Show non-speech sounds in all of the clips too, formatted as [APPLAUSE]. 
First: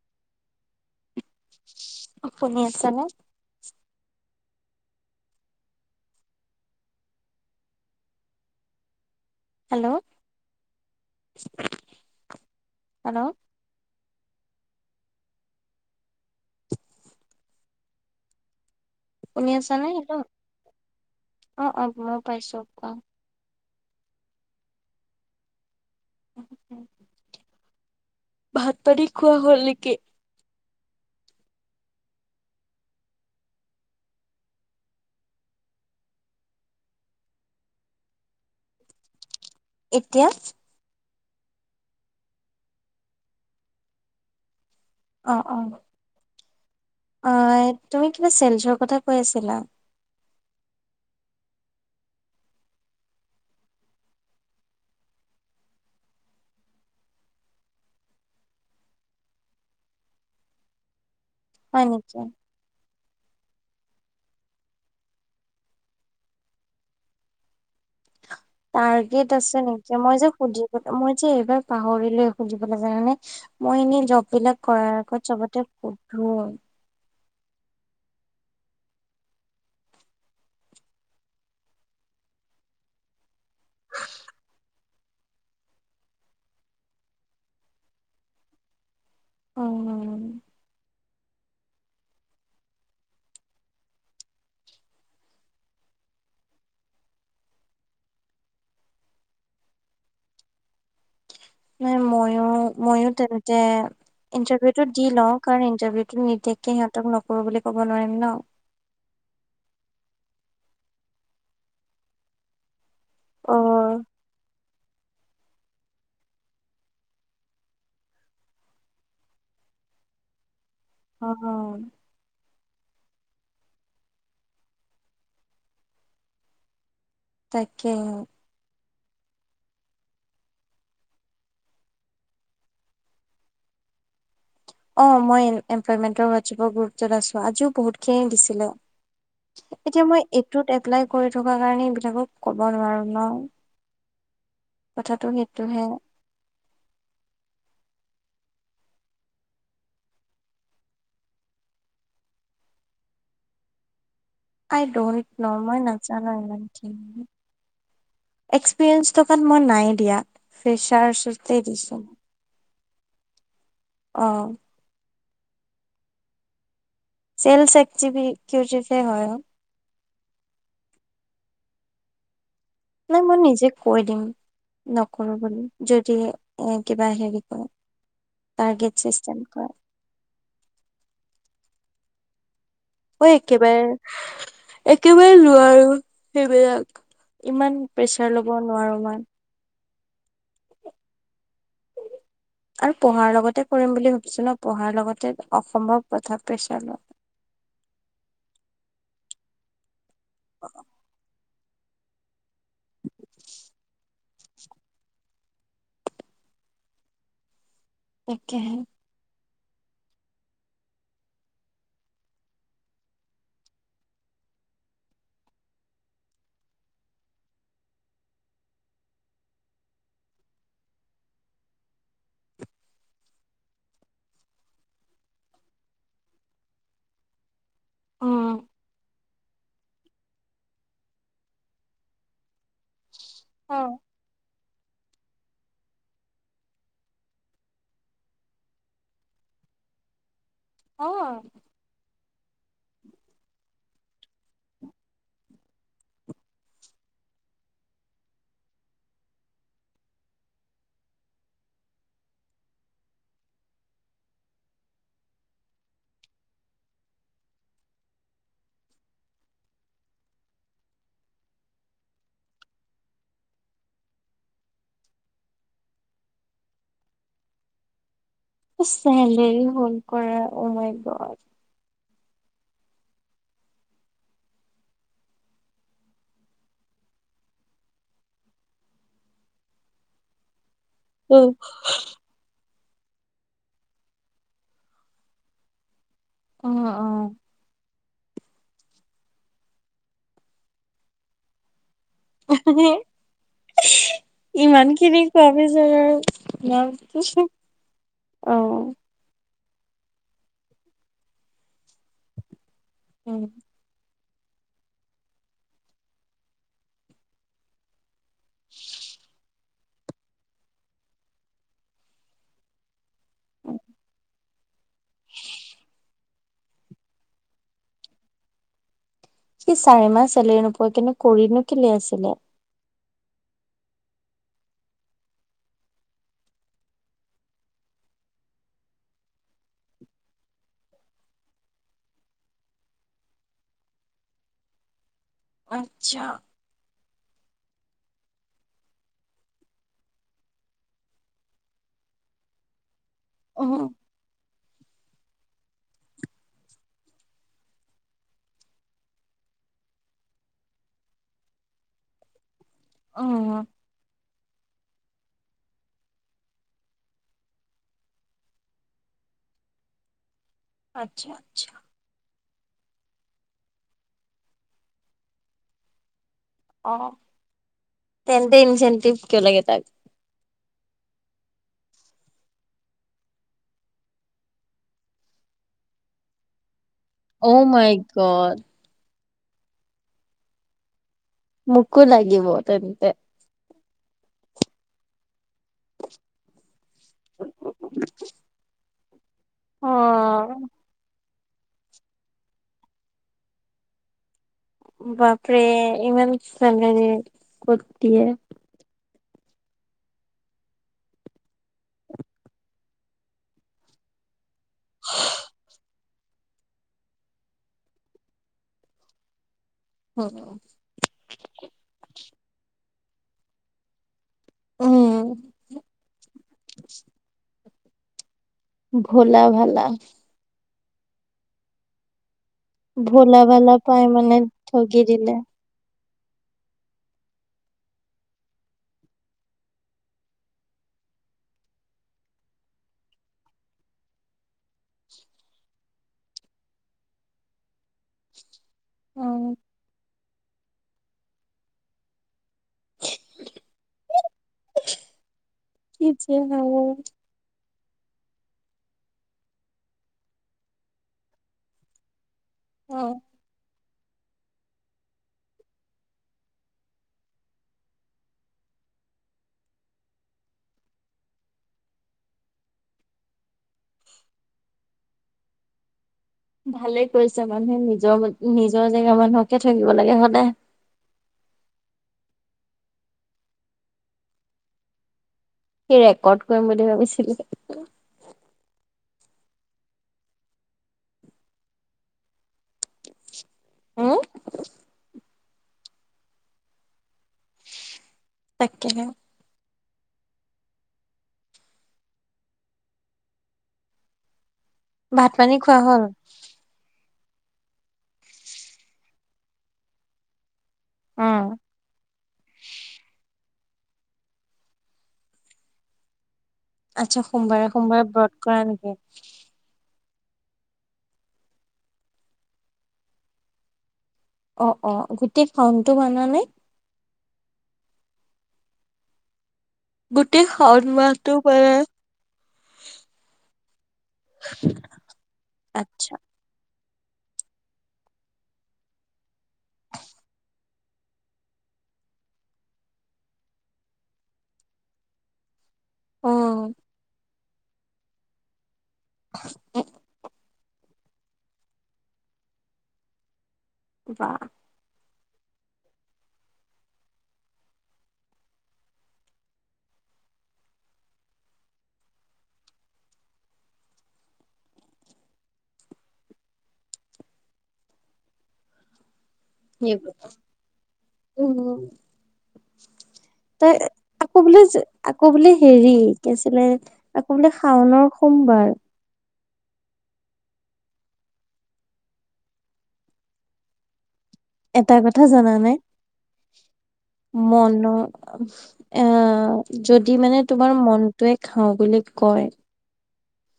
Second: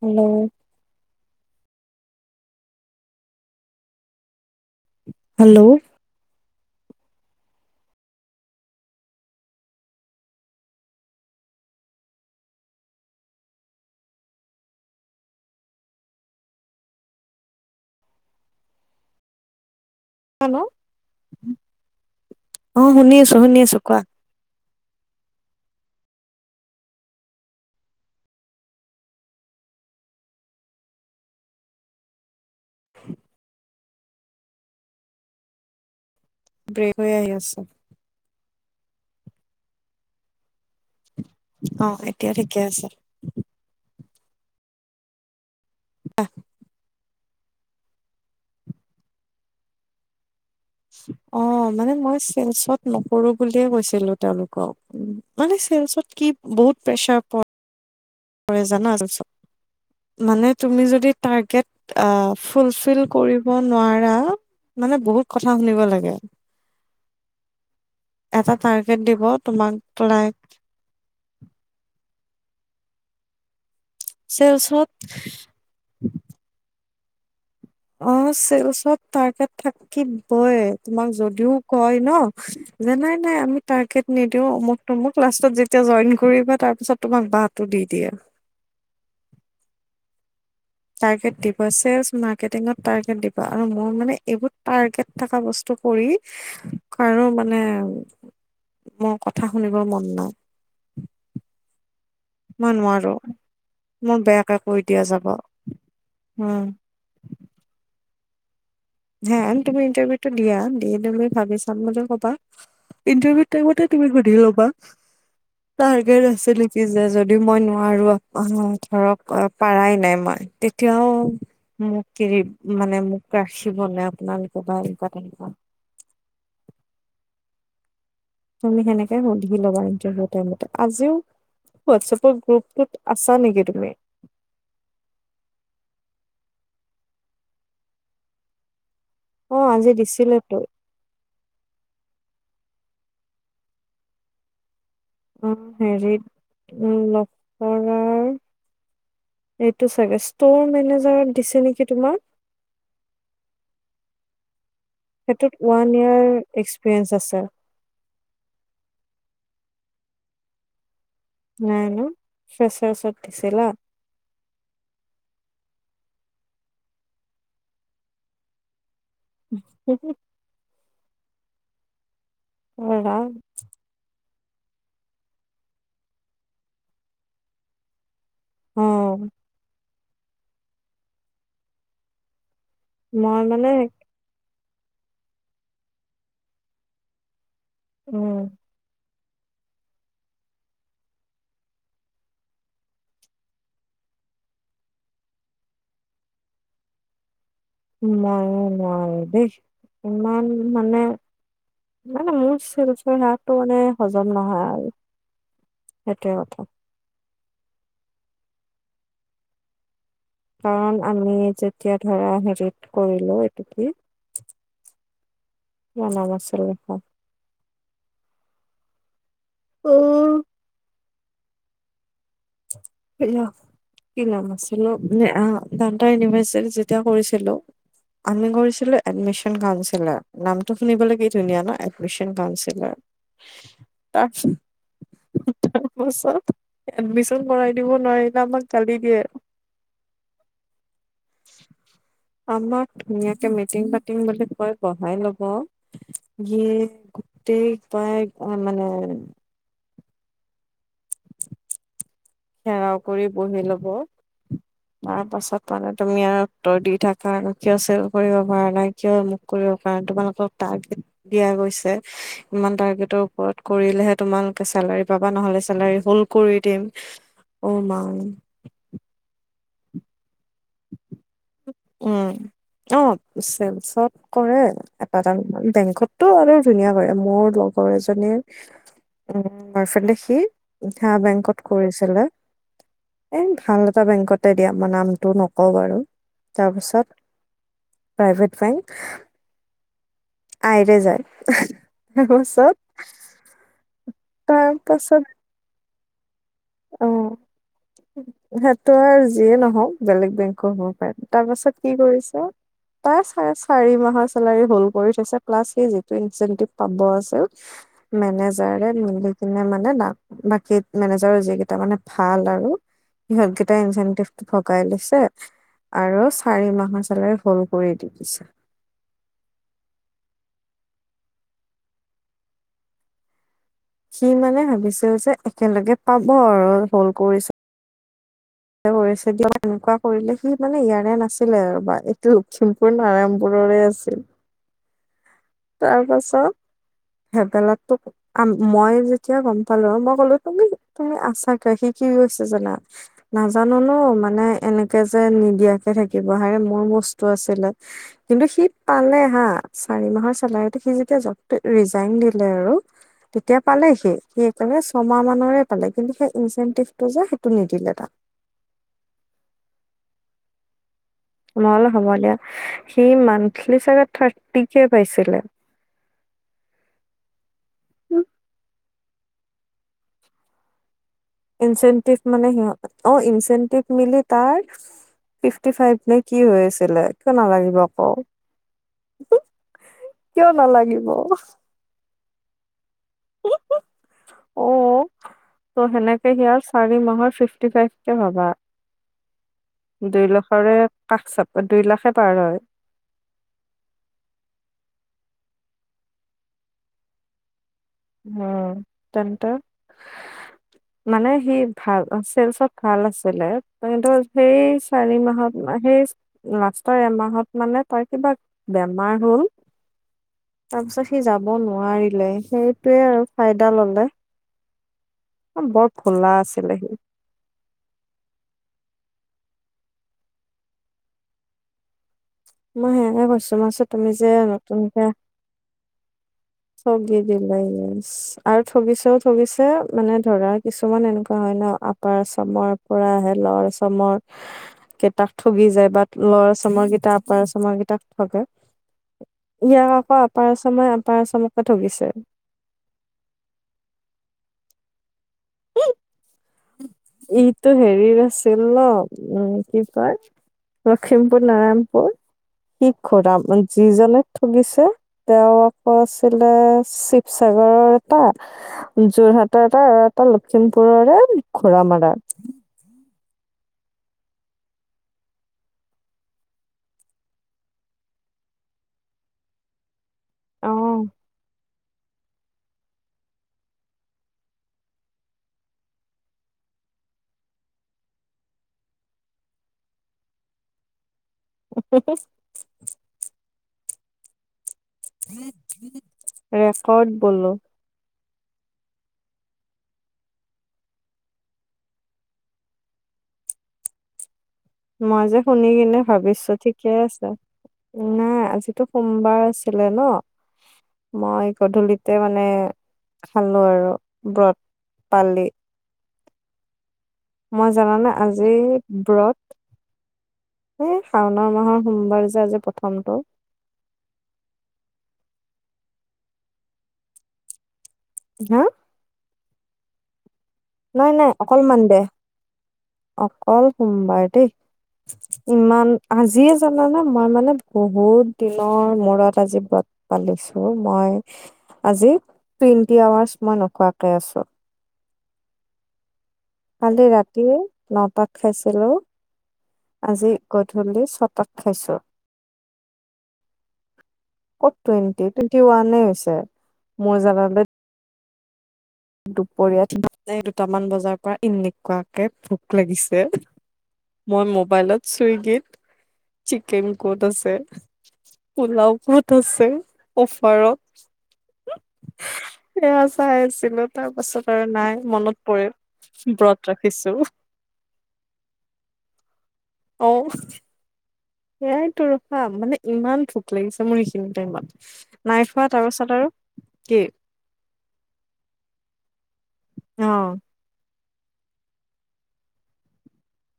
Hello অঁ পোনি আছে নে? হেল্ল। Hello hello. শুনি আছা নে হেল্ল। হেল্ল অ' অ' মই পাইছো অঁ কোৱা। শুনি আছো শুনি আছো কোৱা। ভাত পানী খোৱা হ'ল নেকি? ব্ৰেক হৈ আহি আছোঁ। এতিয়া। অঁ, এতিয়া ঠিকে আছে। অঁ অঁ। [UNINTELLIGIBLE] অঁ, তুমি কিবা চেলচৰ কথা কৈ আছিলা। অঁ, মানে মই চেলচত নকৰো বুলিয়ে কৈছিলো তেওঁলোকক। মানে চেলছত কি বহুত প্ৰেচাৰ প ৰে জানা ছেলচত, মানে তুমি যদি হয় টাৰ্গেট নেকি? অঁ ফুল ফিল কৰিব নোৱাৰা মানে বহুত কথা শুনিব লাগে। এটা দিব টাৰ্গেট আছে তোমাক নেকি? মই যে লাইক সুধি মই যে এইবাৰ পাহৰিলোয়ে সুধিবলৈ জানানে, মই এনেই জববিলাক চেলচত কৰাৰ আগত চবতে সুধো। অঁ, চেলচত তাৰ্ক থাকিবই তোমাক যদিও কয় ন। যে নাই নাই আমি টাৰ্গেট নিদিও অমুক তমুক লাষ্টত যেতিয়া জইন কৰিবা তাৰপিছত তোমাক বাঁহটো দি দিয়ে। অঁ। টাৰ্গেট দিব, চেলচ মাৰ্কেটিঙত টাৰ্গেট দিব আৰু মোৰ মানে এইবোৰ টাৰ্গেট থকা বস্তু কৰি কাৰো মানে মোৰ কথা শুনিবৰ মন নাই। নাই মই অঁ, ময়ো তেনেতে মোৰ বেয়াকে কৈ ইন্টাৰভিউটো দিয়া দি যাব লওঁ, কাৰণ ইন্টাৰভিউটো উম, নিদিয়াকে সিহঁ তক নকৰো বুলি ক'ব নোৱাৰিম ন। হে তুমি ইণ্টাৰভিউটো দিয়া, দি তুমি ভাবি চাম বুলি ক'বা। ইণ্টাৰভিউ টাইমতে অ'। তুমি সুধি ল'বা। [INAUDIBLE] টাৰ্গেট আছে নেকি যে যদি মই নোৱাৰো ধৰক পাৰাই নাই মই, তে তিয়াও অ' মোক কেৰি মানে মোক ৰাখিবনে আপোনালোকে বা এনেকুৱা তেনেকুৱা। তাকেহে। তুমি তেনেকে সুধি ল'বা ইটাৰভিউ টাইমতে, আজিও হোৱাটছআপৰ গ্ৰুপত আছা নেকি তুমি? অঁ, মই এমপ্লয়মেণ্টৰ হোৱাটছএপৰ গুৰুত্বত আছো আজিও বহুতখিনি দিছিলে। অ আজি এতিয়া মই দিছিলেতো এইটোত এপ্লাই কৰি থকা কাৰণে এইবিলাকক কব নোৱাৰো ন। কথাটো উম, সেইটোহে হেৰিত লখৰাৰ এইটো চাগে ষ্ট'ৰ মেনেজাৰক দিছে নেকি তোমাৰ। আই ডন্ট নৌ সেইটোত মই ওৱান ইয়াৰ নাজানো এক্সপিৰিয়েঞ্চ ইমানখিনি। আছে এক্সপিৰিয়েঞ্চ থকা মই নাই দিয়া ফ্ৰেচ চাৰ্জ নাই নো ফ্ৰেচাত দিছিলা। অঁ চেলছ একজুবিতি কিউটিয়ে হয় অ। [UNINTELLIGIBLE] হয় নাই বাও। মই নিজে কৈ দিম নকৰো বুলি যদি এ কিবা হেৰি কৰে টাৰ্গেট অ চিষ্টেম কৰা। মই একেবাৰে, একেবাৰে নোৱাৰো সেইবিলাক ইমান প্ৰেচাৰ উম, ল'ব নোৱাৰো ইমান। আৰু পঢ়াৰ লগতে কৰিম বুলি ভাবিছো ন' পঢ়াৰ লগতে অসমৰ প্ৰথা পেচাৰ লোৱা। মই নোৱাৰো দেই ইমান মানে, মানে মোৰ এবছৰৰ হাঁহটো মানে, হজম নহয় আৰু সেইটোৱে কথা। তাকেহে। কাৰণ আমি যেতিয়া ধৰা, হেৰিত কৰিলো এইটো কি? কিবা নাম আছিল তাৰ। অ' হেইয়া, কি নাম আছিল অ'? নে আঁ, ডাউণ্টাৰ ইউনিভাৰ্চেল যেতিয়া কৰিছিলোঁ। আমি উম। কৰিছিলো এডমিশ্যন কাউন্সিলাৰ। নামটো শুনিবলে কি ধুনীয়া ন'? Admission counsellor. অ তাৰপিছত, তাৰপাছত এডমিশ্যন কৰাই দিব নোৱাৰিলে আমাক গালি দিয়ে। অ আমাক ধুনীয়াকে মিটিং পাতিম বুলি কৈ বহাই ল'ব। [UNINTELLIGIBLE] গোটেই সোপাই আ মানে ঘেৰাও কৰি বহি ল'ব। তাৰপাছত মানে তুমি আও উত্তৰ দি থাকা আৰু কিয় চেল কৰিব পৰা নাই, কিয় অমুক কৰিব পৰা নাই, তোমালোকক টাৰ্গেট দিয়া গৈছে। ইমান টাৰ্গেটৰ ওপৰত কৰিলেহে তোমালোকে চেলাৰী পাবা, নহলে চেলাৰী হল্ড কৰি দিম। অ' মা! চেলেৰী হল্ড কৰা অ মাই গড। ওঁ, অঁ চেলছত কৰে। এটা টাং বেংকতটো আৰু ধুনীয়া কৰে। মোৰ লগৰ এজনীৰ উম, [UNINTELLIGIBLE] সি হাঁ অ বেংকত কৰিছিলে। এই ভাল এটা বেংকতে দিয়া, মই নামটো নকওঁ বাৰু। অ তাৰপিছত private bank I T I যায়। আহহ্ তাৰপাছত ইহিহ্, ইমানখিনি কোৱা পিছত আৰু নাম অঁ, অ সেইটো আৰু যিয়ে নহওক বেলেগ বেংকও হ'ব পাৰে। তাৰপাছত কি কৰিছে? তাৰ চাৰে উম। চাৰি মাহৰ চেলাৰী হল্ড কৰি থৈছে প্লাছ সি জেটোৱেনচেণ্টিভ পাব আছিল। মেনেজাৰে মিলিকিনে মানে, বা বাকী মেনেজ জাৰৰ যিকেইটা মানে ভাল আৰু সিহঁতকেইটা ইনচেন্টিভ ভগাই লৈছে আৰু চাৰি মাহৰ চেলেৰী হল্ড কৰি দি দিছে। সি চাৰিমাহ চলেৰী নোপোৱাকেনো কৰিনো কে'লে আছিলে। সি মানে, ভাবিছিল যে একেলগে পাব আৰু হল্ড কৰিছে। [UNINTELLIGIBLE] এইটো কৰিছে দিয়া, এনেকুৱা কৰিলে সি মানে ইয়াৰে নাছিলে আৰু বা এইটো লখিম পুৰ নাৰায়ণপুৰৰে আছিল। আচ্ছা তাৰপাছত ভেবেলাতোক আম্ মই যেতিয়া গম পালো, মই ক'লো তুমি, তুমি আছা কা শিকি গৈছে জানা? উম নাজানো ন মানে এনেকে যে নিদিয়াকে থাকিব হাৰে মোৰ বস্তু আছিলে। কিন্তু সি পালে হা চাৰি মাহৰ। চেলাই সি যেতিয়া জব ৰিজাইন দিলে আৰু তেতিয়া উম পালে সি। সেইকাৰণে ছয়মাহ মানৰে পালে কিন্তু সেই ইনচেন্টিভটো যে সেইটো নিদিলে তাক। আচ্ছা আচ্ছা। ল সি মানলি চাগে থাৰ্টি কে পাইছিলে। অ, তেন্তে ইনচেন্টিভ কিয় লাগে তাক। ইনচেন্টিভ মানে সিহত, অ ইনচেন্টিভ মিলি তাৰ। ফিফটি ফাইভ নে কি হৈ আছিলে কিয় অ' নালাগিব মাই আকৌ। গড কিয় নালাগিব। মোকো লাগিব তেন্তে। অ, ত' সেনেকে সি আৰু চাৰি মাহৰ ফিফটি ফাইভ কে ভাবা। দুই অ' লাখৰে কাষ চাপ দুই লাখে পাৰ হয়। বাপৰে ইমান চানে উম, তেন্ত। মানে সি ভাল চেলচত ভাল আছিলে কিন্তু। সেই চাৰি মাহত সেই- লাষ্টৰ এমাহত মানে তাৰ কিবা বেমাৰ হ'ল। হয়। তাৰপিছত সি যাব নোৱাৰিলে সেইটোৱে আৰু ফাইদা ললে। উম। অ বৰ খোলা আছিলে সি। ভোলা ভালা। মই সেয়াকে ভোলা কৈছো মই ভালা কৈছো পায় তুমি যে মানে ঠগি নতুনকে দিলে। ঠগি দিলে সি। আৰু ঠগিছেও ঠগিছে মানে ধৰা কিছুমান এনেকুৱা হয় ন আপাৰ আচামৰ- পৰা আহে লৱাৰ আচামৰ- কেইটাক ঠগি যায় বা লৰ আচামৰ কেইটা আপাৰ আচাচমৰ কেইটাক ঠগে। অ' ইয়াক আকৌ আপাৰ আচামাই আপাৰ আচামকে ঠগিছে। কি যে হব। ইটো হেৰিৰ আছিল ন উম কি কয়- লখিমপুৰ নাৰায়ণপুৰ শ [UNINTELLIGIBLE] অ' খোৰা। যিজনে ঠগিছে তেওঁ আকৌ আছিলে শিৱসাগৰৰ এটা- যোৰহাটৰ এটা আৰু এটা লখিমপুৰৰে ঘোঁৰামাৰা। ভালে কৰিছে মানুহে নিজৰ নিজৰ জেগা মানুহকে থাকিব লাগে সদায়। অহ। সি ৰেকৰ্ড কৰিম বুলি ভাবিছিলো। [UNINTELLIGIBLE] হুম? ৰেকৰ্ড বোলো। তাকেহে। মই ভাত যে পানী শুনি খোৱা কিনে হ'ল? ভাবিছো ঠিক ঠিকে আছে, মানে আজিতো সোমবাৰ আছিলে ন। উম, মই গধূলিতে মানে, খালোঁ আৰু ব্ৰত পালি আচ্ছা। সোমবাৰে মই সোমবাৰে জানানে ব্ৰত কৰা আজিৰ নেকি? ব্ৰত এই শাওণৰ মাহৰ সোমবাৰ যে আজি প্ৰথমটো অ অ গোটেই শাওনটো মানা নে হা গোটেই শাওণ নাই মাহটো নাই অকল মানে মনদে অকল সোমবাৰ দেই ইমান আচ্ছা। আজি জানা নে মই মানে বহুত দিনৰ মূৰত আজি ব্ৰত পালিছো মই আজি টুৱেণ্টি আৱাৰ্চ মই নোখোৱাকে আছো। অ কালি ৰাতিও নটাত খাইছিলোঁ আজি গধূলি ছটাত খাইছো বা অ টুৱেণ্টি টুৱেণ্টি ওৱানে হৈছে মোৰ জাবা লৈ দুপৰীয়াত মানে দুটামান বজাৰ পৰা এনেকুৱাকে ভোক লাগিছে মই মোবাইলত চুইগিত চিকেন কোড আছে। পোলাও কত আছে। ওচৰত উম, চয়া চাই তই আছিলো তাৰ আকৌ পাছত বোলে আৰু নাই আকৌ মনত বোলে পৰিল হেৰি কি ব্ৰত আছিলে ৰাখিছো আকৌ বোলে শাওনৰ সোমবাৰ অ সেয়াই ত ৰখাম মানে ইমান ভোক ভয় লাগিছে মোৰ সেইখিনি এটা কথা টাইমত নাই খোৱা তাৰপাছত আৰু কি মন এ অ যদি মানে তোমাৰ মনটোৱে খাওঁ বুলি কয়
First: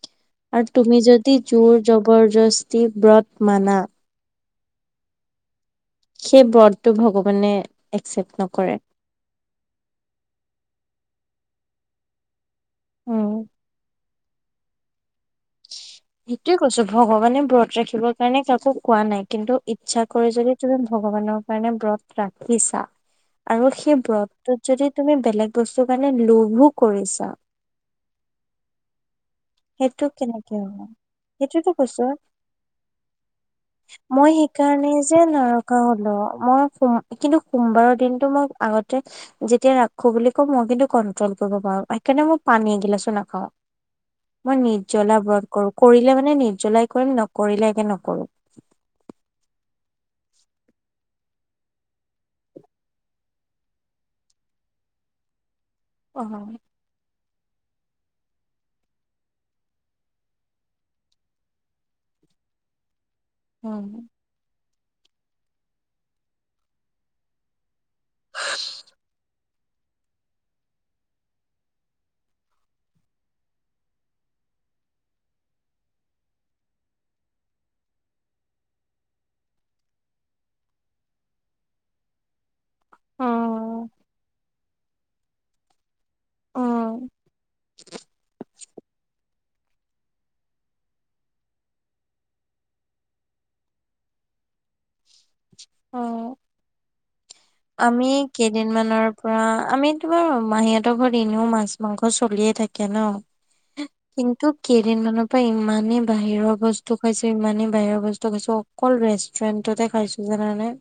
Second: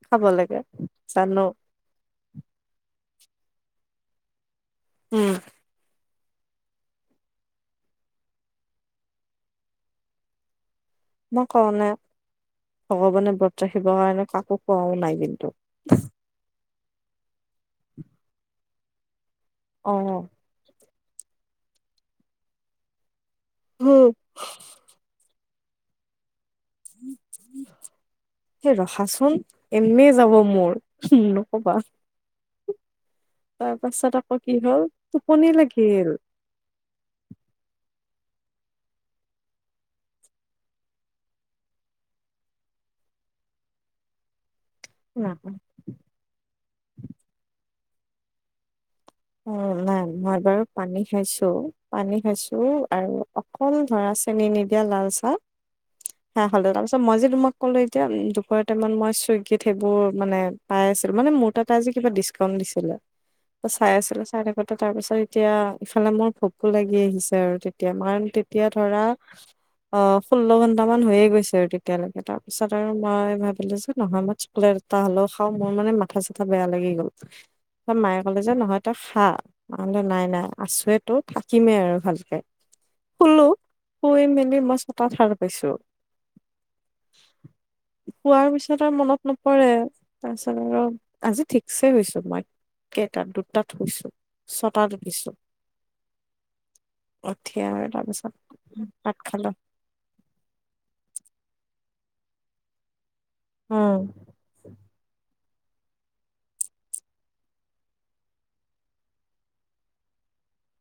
খাব লাগে আৰু তুমি যদি জানো জোৰ জবৰদস্তি ব্ৰত মানা উম সেই ব্ৰতটো ভগৱানে একচেপ্ট নকৰে মই কওঁ ন উম, ভগৱানে ব্ৰত ৰাখিবৰ কাৰণে কাকো খোৱাও নাই কিন্তু সেইটোয়ে কৈছো ভগৱানে ব্ৰত ৰাখিবৰ কাৰণে কাকো কোৱা নাই কিন্তু অ ইচ্ছা কৰি যদি তুমি ভগৱানৰ কাৰণে ব্ৰত ৰাখিছা আৰু হু সেই ব্ৰতটোত যদি তুমি বেলেগ বস্তু কাৰণে লোভো কৰিছা সেই ৰখাচোন এনেই সেইটো যাব কেনেকে মোৰ হল সেইটোয়েতো নকবা কৈছো তাৰ পাছত মই আকৌ কি হ'ল সেইকাৰণে যে টোপনি নাৰাখো লাগিল হলো মই ম কিন্তু সোমবাৰৰ দিনটোত মই আগতে যেতিয়া ৰাখো বুলি কও মই কিন্তু কন্ট্ৰল কৰিব পাৰো সেইকাৰণে মই পানী এগিলাচো নাখাও। মই নিৰ্জ্বলা না ব্ৰত কৰো কৰিলে মানে নিৰ্জ্বলাই কৰিম নকৰিলে একে নকৰো। অ নাই মই বাৰু পানী খাইছো পানী খাইছো আৰু অকল ধৰা চেনি নিদিয়া লাল চাহ অ সে হলে তাৰপিছত মই যে তোমাক এতিয়া দুপৰীয়া টাইমত মই চুইগীত সেইবোৰ মানে পাই আছিলো মানে মোৰ তাত আজি কিবা দিছ কম দিছিলে ত' চাই আছিলো চাই থাকোতে তাৰপিছত এতিয়া ইফালে মোৰ ভোকো লাগি আহিছে আৰু তেতিয়া মান তেতিয়া ধৰা অ ষোল্ল ঘন্টা মান হৈয়ে গৈছে আৰু তেতিয়ালৈকে তাৰপিছত আৰু মই ভাবিলো যে নহয় মই স্কুল কা হ'লেও খাওঁ মোৰ মানে মাথা চাথা বেয়া লাগি গ'ল মায়ে ক'লে যে নহয় তো খা নহ'লে নাই নাই আছোৱেটো থাকিমেই আৰু ভালকে শুলো। উম শুই মেলি মই ছটাত সাৰ পাইছো। অ', শুৱাৰ পিছত আৰু মনত নপৰে। তাৰপিছত আৰু আজি ঠিকছে শুইছো মই এতাত দুটাত শুইছো, ছটাত উঠিছো। অ উঠি আৰু আমি তাৰপিছত কেইদিনমানৰ ভাত পৰা খালো আমি তোমাৰ মাহীঁহতৰ ঘৰত এনেও মাছ মাংস চলিয়ে থাকে ন? উম কিন্তু কেইদিনমানৰ পৰা ইমানেই বাহিৰৰ বস্তু খাইছো, ইমানেই বাহিৰৰ বস্তু খাইছো অকল ৰেষ্টুৰেণ্টতে খাইছো জানানে?